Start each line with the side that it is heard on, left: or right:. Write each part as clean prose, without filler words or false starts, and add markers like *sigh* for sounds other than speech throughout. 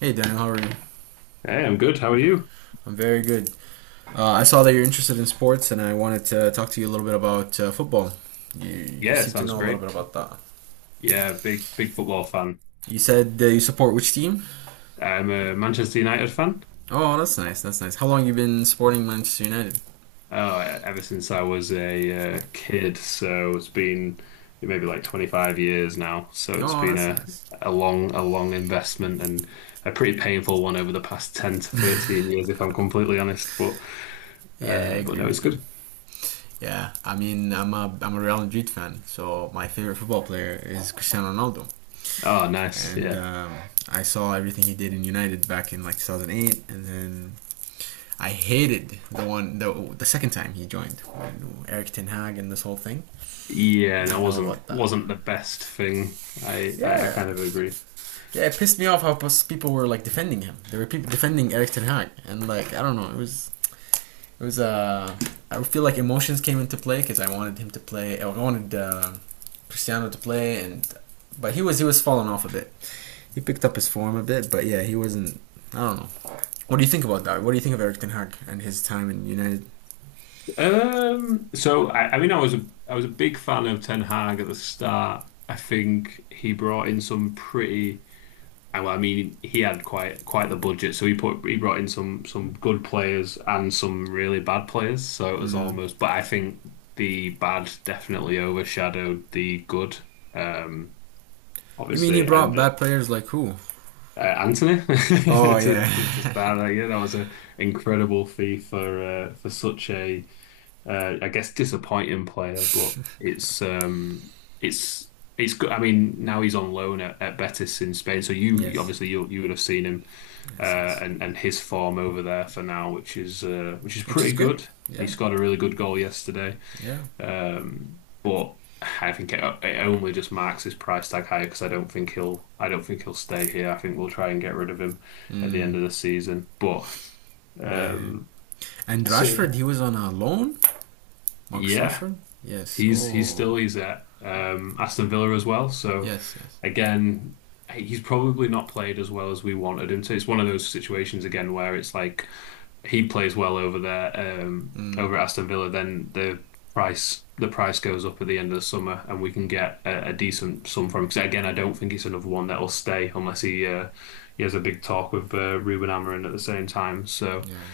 right: Hey, Daniel, how are you?
left: Hey, I'm good. How are you?
right: I'm very good. I saw that you're interested in sports, and I wanted to talk to you a little bit about football. You
left: Yeah,
right: seem to
left: sounds
right: know a little
left: great.
right: bit about that.
left: Yeah, big football fan.
right: You said you support which team?
left: I'm a Manchester United fan.
right: Oh, that's nice. That's nice. How long have you been supporting Manchester United?
left: Oh, ever since I was a kid, so it's been maybe like 25 years now. So it's
right: Oh,
left: been
right: that's nice.
left: a long investment and a pretty painful one over the past 10 to 13 years, if I'm completely honest. But
right: Yeah, I
left: uh, but
right: agree
left: no, it's
right: with you.
left: good.
right: Yeah, I mean, I'm a Real Madrid fan, so my favorite football player is Cristiano Ronaldo,
left: Oh, nice.
right: and
left: Yeah,
right: I saw everything he did in United back in like 2008, and then I hated the one the second time he joined when Eric Ten Hag and this whole thing.
left: yeah. And
right: You
left: it
right: know about
left: wasn't
right: that?
left: wasn't the best thing. I
right: Yeah,
left: kind of agree.
right: yeah. It pissed me off how people were like defending him. They were defending Eric Ten Hag, and like I don't know, it was. I feel like emotions came into play because I wanted him to play. I wanted Cristiano to play, and but he was falling off a bit. He picked up his form a bit, but yeah, he wasn't. I don't know. What do you think about that? What do you think of Eric Ten Hag and his time in United?
left: So I mean, I was a big fan of Ten Hag at the start. I think he brought in some well, I mean, he had quite the budget, so he brought in some good players and some really bad players. So it was
right: Mm.
left: almost, but I think the bad definitely overshadowed the good. Um,
right: You mean he
left: obviously,
right: brought
left: and
right: bad players like who?
left: Anthony *laughs*
right: Oh yeah.
left: to start, like, yeah, that was an incredible fee for such a I guess disappointing player, but it's it's good. I mean, now he's on loan at Betis in Spain, so you
right: Yes.
left: obviously you would have seen him, uh,
right: Yes. Yes.
left: and his form over there for now, which is
right: Which is
left: pretty
right: good.
left: good. He
right: Yeah.
left: scored a really good goal yesterday,
right: Yeah.
left: but I think it only just marks his price tag higher because I don't think he'll I don't think he'll stay here. I think we'll try and get rid of him at the
right: Mm,
left: end of the season, but
right: yeah.
left: um,
right: And
left: so
right: Rashford,
left: yeah.
right: he was on a loan. Marcus
left: Yeah,
right: Rashford. Yes.
left: He's he's
right: Oh.
left: still he's at Aston Villa as well. So
right: Yes. Yes.
left: again, hey, he's probably not played as well as we wanted him to. It's one of those situations again where it's like he plays well over there,
right: Mm,
left: over at Aston Villa, then the price goes up at the end of the summer, and we can get a decent sum from him. Because again, I don't think it's another one that will stay unless he has a big talk with Ruben Amorim at the same time.
right: yeah.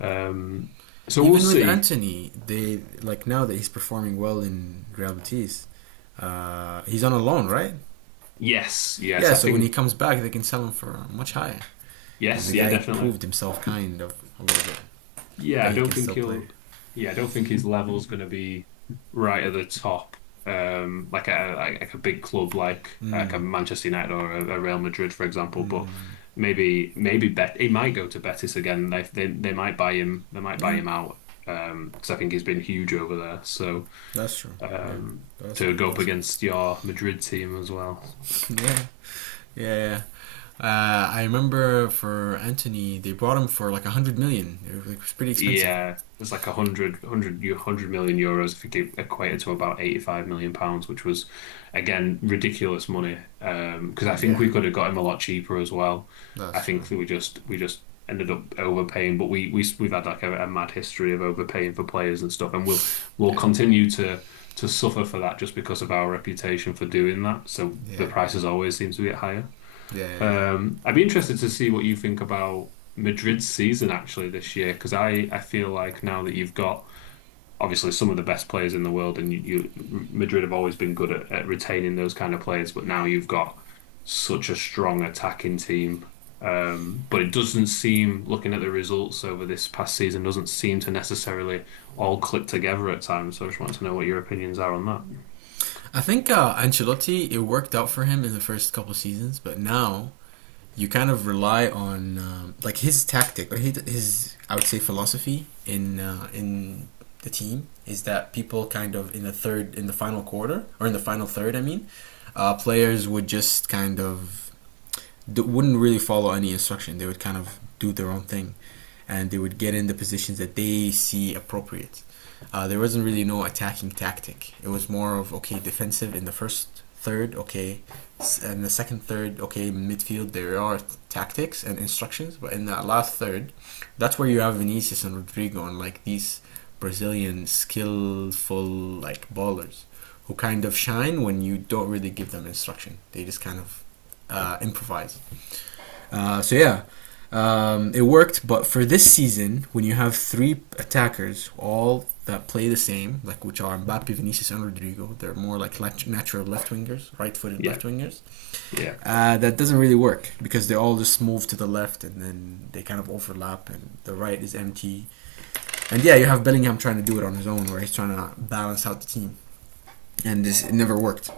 left: um, so we'll
right: Even with
left: see.
right: Anthony, they like now that he's performing well in Real Betis, he's on a loan, right?
left: Yes, yes,
right: Yeah.
left: I
right: So when he
left: think
right: comes back, they can sell him for much higher because the
left: yes, yeah,
right: guy
left: definitely.
right: proved himself kind of a little bit
left: Yeah,
right: that
left: I
right: he
left: don't
right: can
left: think
right: still play.
left: he'll. Yeah, I don't think his level's going to be right at the top. Like a big club, like
right: Mm,
left: a Manchester United or a Real Madrid, for example.
right: mm,
left: But
right: mm.
left: maybe maybe Bet he might go to Betis again. They might buy him. They might buy
right: Yeah.
left: him out. Because I think he's been huge over there. So
right: That's true. Yeah. That's
left: to
right: good.
left: go up
right: That's
left: against your Madrid team as well.
right: good. *laughs* yeah. Yeah. I remember for Anthony, they brought him for like 100 million. It was, like, pretty expensive.
left: Yeah, there's like a hundred, hundred, eu- 100 million euros if you could equate it to about 85 million pounds, which was, again, ridiculous money. Because I think
right: Yeah.
left: we could have got him a lot cheaper as well. I
right: That's true.
left: think that we just ended up overpaying, but we've had like a mad history of overpaying for players and stuff, and we'll
right: Yeah.
left: continue to suffer for that just because of our reputation for doing that. So the
right: Yeah.
left: prices always seem to be higher.
right: Yeah.
left: I'd be interested to see what you think about Madrid's season actually this year, because I feel like now that you've got obviously some of the best players in the world, and you Madrid have always been good at retaining those kind of players, but now you've got such a strong attacking team. But it doesn't seem, looking at the results over this past season, doesn't seem to necessarily all click together at times. So I just want to know what your opinions are on that.
right: I think Ancelotti, it worked out for him in the first couple seasons, but now you kind of rely on like his tactic or his I would say philosophy in in the team is that people kind of in the third in the final quarter or in the final third I mean players would just kind of wouldn't really follow any instruction. They would kind of do their own thing, and they would get in the positions that they see appropriate. There wasn't really no attacking tactic. It was more of okay, defensive in the first third, okay, and the second third, okay, midfield. There are tactics and instructions, but in that last third, that's where you have Vinicius and Rodrigo and like these Brazilian skillful like ballers who kind of shine when you don't really give them instruction. They just kind of improvise. So yeah, it worked. But for this season, when you have three attackers all that play the same, like which are Mbappe, Vinicius, and Rodrigo, they're more like natural left wingers, right-footed left
left: Yeah,
right: wingers.
left: yeah,
right: That doesn't really work because they all just move to the left and then they kind of overlap, and the right is empty. And yeah, you have Bellingham trying to do it on his own, where he's trying to balance out the team and this it never worked.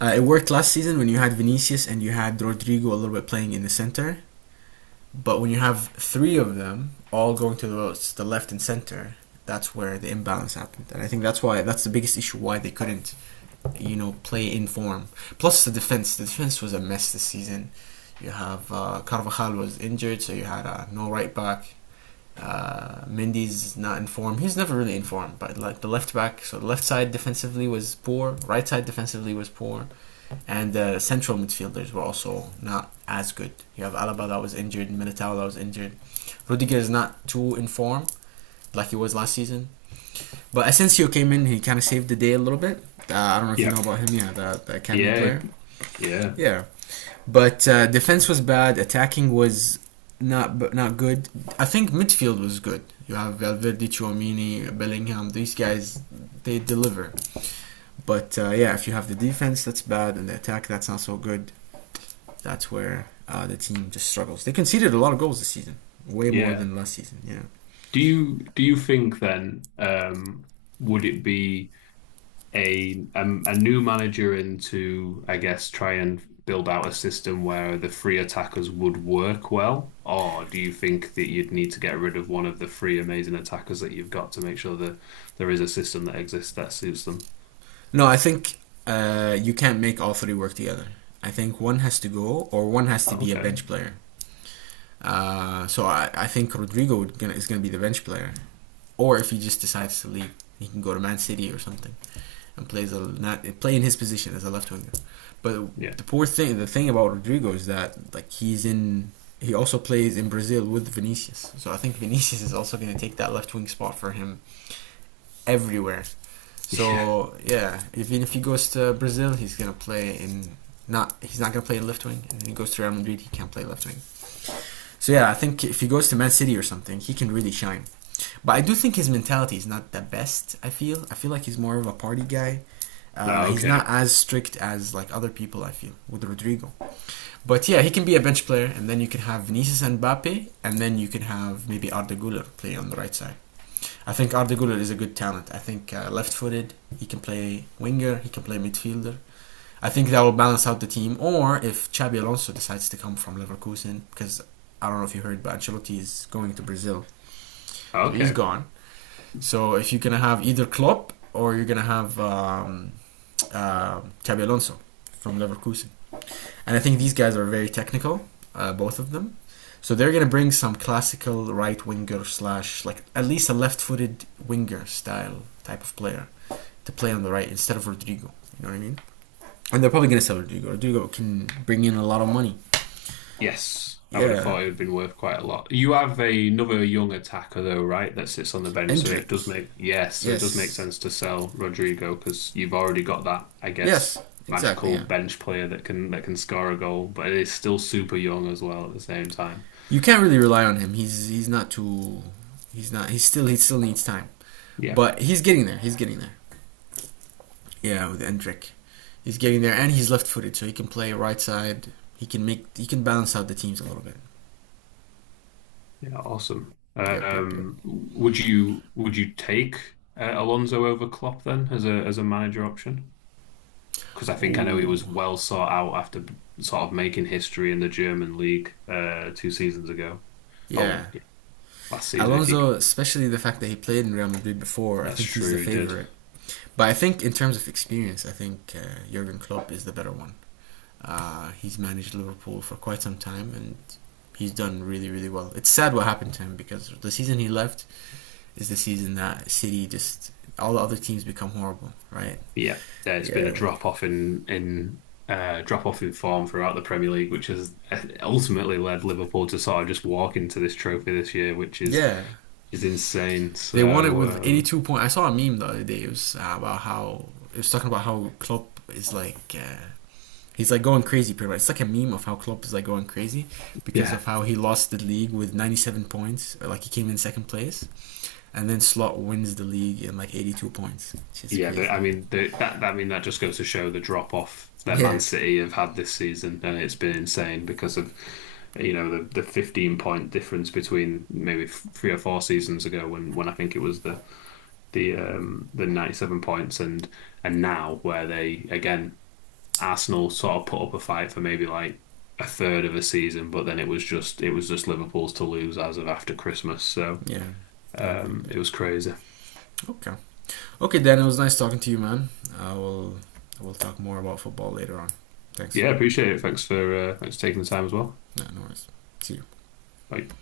right: It worked last season when you had Vinicius and you had Rodrigo a little bit playing in the center, but when you have three of them all going to the votes, the left and center, that's where the imbalance happened. And I think that's why that's the biggest issue why they couldn't, you know, play in form. Plus the defense. The defense was a mess this season. You have Carvajal was injured, so you had no right back. Mindy's not in form. He's never really in form, but like the left back, so the left side defensively was poor, right side defensively was poor. And the central midfielders were also not as good. You have Alaba that was injured, Militao that was injured. Rudiger is not too in form like he was last season. But Asensio came in, he kind of saved the day a little bit. I don't know if you
left: yeah,
right: know about him, yeah, the academy
left: yeah,
right: player.
left: yeah,
right: Yeah. But defense was bad, attacking was not good. I think midfield was good. You have Valverde, Chouamini, Bellingham. These guys, they deliver. But yeah, if you have the defense that's bad and the attack that's not so good, that's where the team just struggles. They conceded a lot of goals this season, way more
left: yeah.
right: than last season. Yeah.
left: Do you think then, would it be a new manager in to I guess try and build out a system where the free attackers would work well, or do you think that you'd need to get rid of one of the three amazing attackers that you've got to make sure that there is a system that exists that suits them?
right: No, I think you can't make all three work together. I think one has to go, or one has to be a
left: Okay,
right: bench player. So I think Rodrigo is going to be the bench player, or if he just decides to leave, he can go to Man City or something, and plays a not play in his position as a left winger. But
left: yeah,
right: the poor thing, the thing about Rodrigo is that like he's in. He also plays in Brazil with Vinicius, so I think Vinicius is also going to take that left wing spot for him everywhere.
left: *laughs* yeah,
right: So yeah, even if he goes to Brazil, he's going to play in not. He's not going to play in left wing, and if he goes to Real Madrid, he can't play left wing. So yeah, I think if he goes to Man City or something, he can really shine. But I do think his mentality is not the best. I feel like he's more of a party guy.
left: no,
right: He's not
left: okay,
right: as strict as like other people. I feel with Rodrigo. But yeah, he can be a bench player, and then you can have Vinicius and Mbappe, and then you can have maybe Arda Güler play on the right side. I think Arda Güler is a good talent. I think left-footed. He can play winger. He can play midfielder. I think that will balance out the team. Or if Xabi Alonso decides to come from Leverkusen, because I don't know if you heard, but Ancelotti is going to Brazil, so he's
left: okay.
right: gone. So if you're gonna have either Klopp or you're gonna have Xabi Alonso from Leverkusen, and I think these guys are very technical, both of them. So they're gonna bring some classical right winger slash like at least a left-footed winger style type of player to play on the right instead of Rodrigo. You know what I mean? And they're probably gonna sell Rodrigo. Rodrigo can bring in a lot of money.
left: Yes, I would have
right: Yeah,
left: thought it would have been worth quite a lot. You have another young attacker though, right? That sits on the bench, so it
right: Endrick.
left: does make yes, so it does make
right: Yes.
left: sense to sell Rodrigo because you've already got that, I
right: Yes.
left: guess,
right: Exactly.
left: magical
right: Yeah.
left: bench player that can score a goal, but it is still super young as well at the same time.
right: You can't really rely on him. He's not too. He's not. He's still. He still needs time,
left: Yeah,
right: but he's getting there. He's getting there. Yeah, with Endrick, he's getting there, and he's left-footed, so he can play right side. He can make. He can balance out the teams a little bit.
left: yeah, awesome.
right: Yep, yep, yep.
left: Would you take Alonso over Klopp then as a manager option? Because I think I know he
right: Oh,
left: was well sought out after sort of making history in the German league two seasons ago.
right: yeah.
left: Oh, yeah, last season, if you
right: Alonso, especially the fact that he played in Real Madrid before, I
left: that's
right: think he's the
left: true, he did.
right: favorite. But I think in terms of experience, I think Jurgen Klopp is the better one. He's managed Liverpool for quite some time and he's done really, really well. It's sad what happened to him because the season he left is the season that City just all the other teams become horrible, right?
left: But yeah, there's been a
right: Yeah,
left: drop off in drop off in form throughout the Premier League, which has, ultimately led Liverpool to sort of just walk into this trophy this year, which
right: yeah.
left: is insane.
right: They won it with 82 points. I saw a meme the other day. It was about how it was talking about how Klopp is like he's like going crazy. Pretty much, it's like a meme of how Klopp is like going crazy because
left: Yeah.
right: of how he lost the league with 97 points. Or like he came in second place. And then Slot wins the league in like 82 points. It's just
left: Yeah, I
right: crazy.
left: mean they, that. I mean that just goes to show the drop off that Man
right: Yeah.
left: City have had this season, and it's been insane because of you know the 15 point difference between maybe three or four seasons ago when I think it was the 97 points and now where they again Arsenal sort of put up a fight for maybe like a third of a season, but then it was just Liverpool's to lose as of after Christmas, so
right: Yeah. Yep, yep, yep.
left: it was crazy.
right: Okay. Okay, Dan, it was nice talking to you, man. I will I will talk more about football later on. Thanks.
left: Yeah, appreciate it. Thanks for thanks for taking the time as well.
right: No, no worries. See you.
left: Like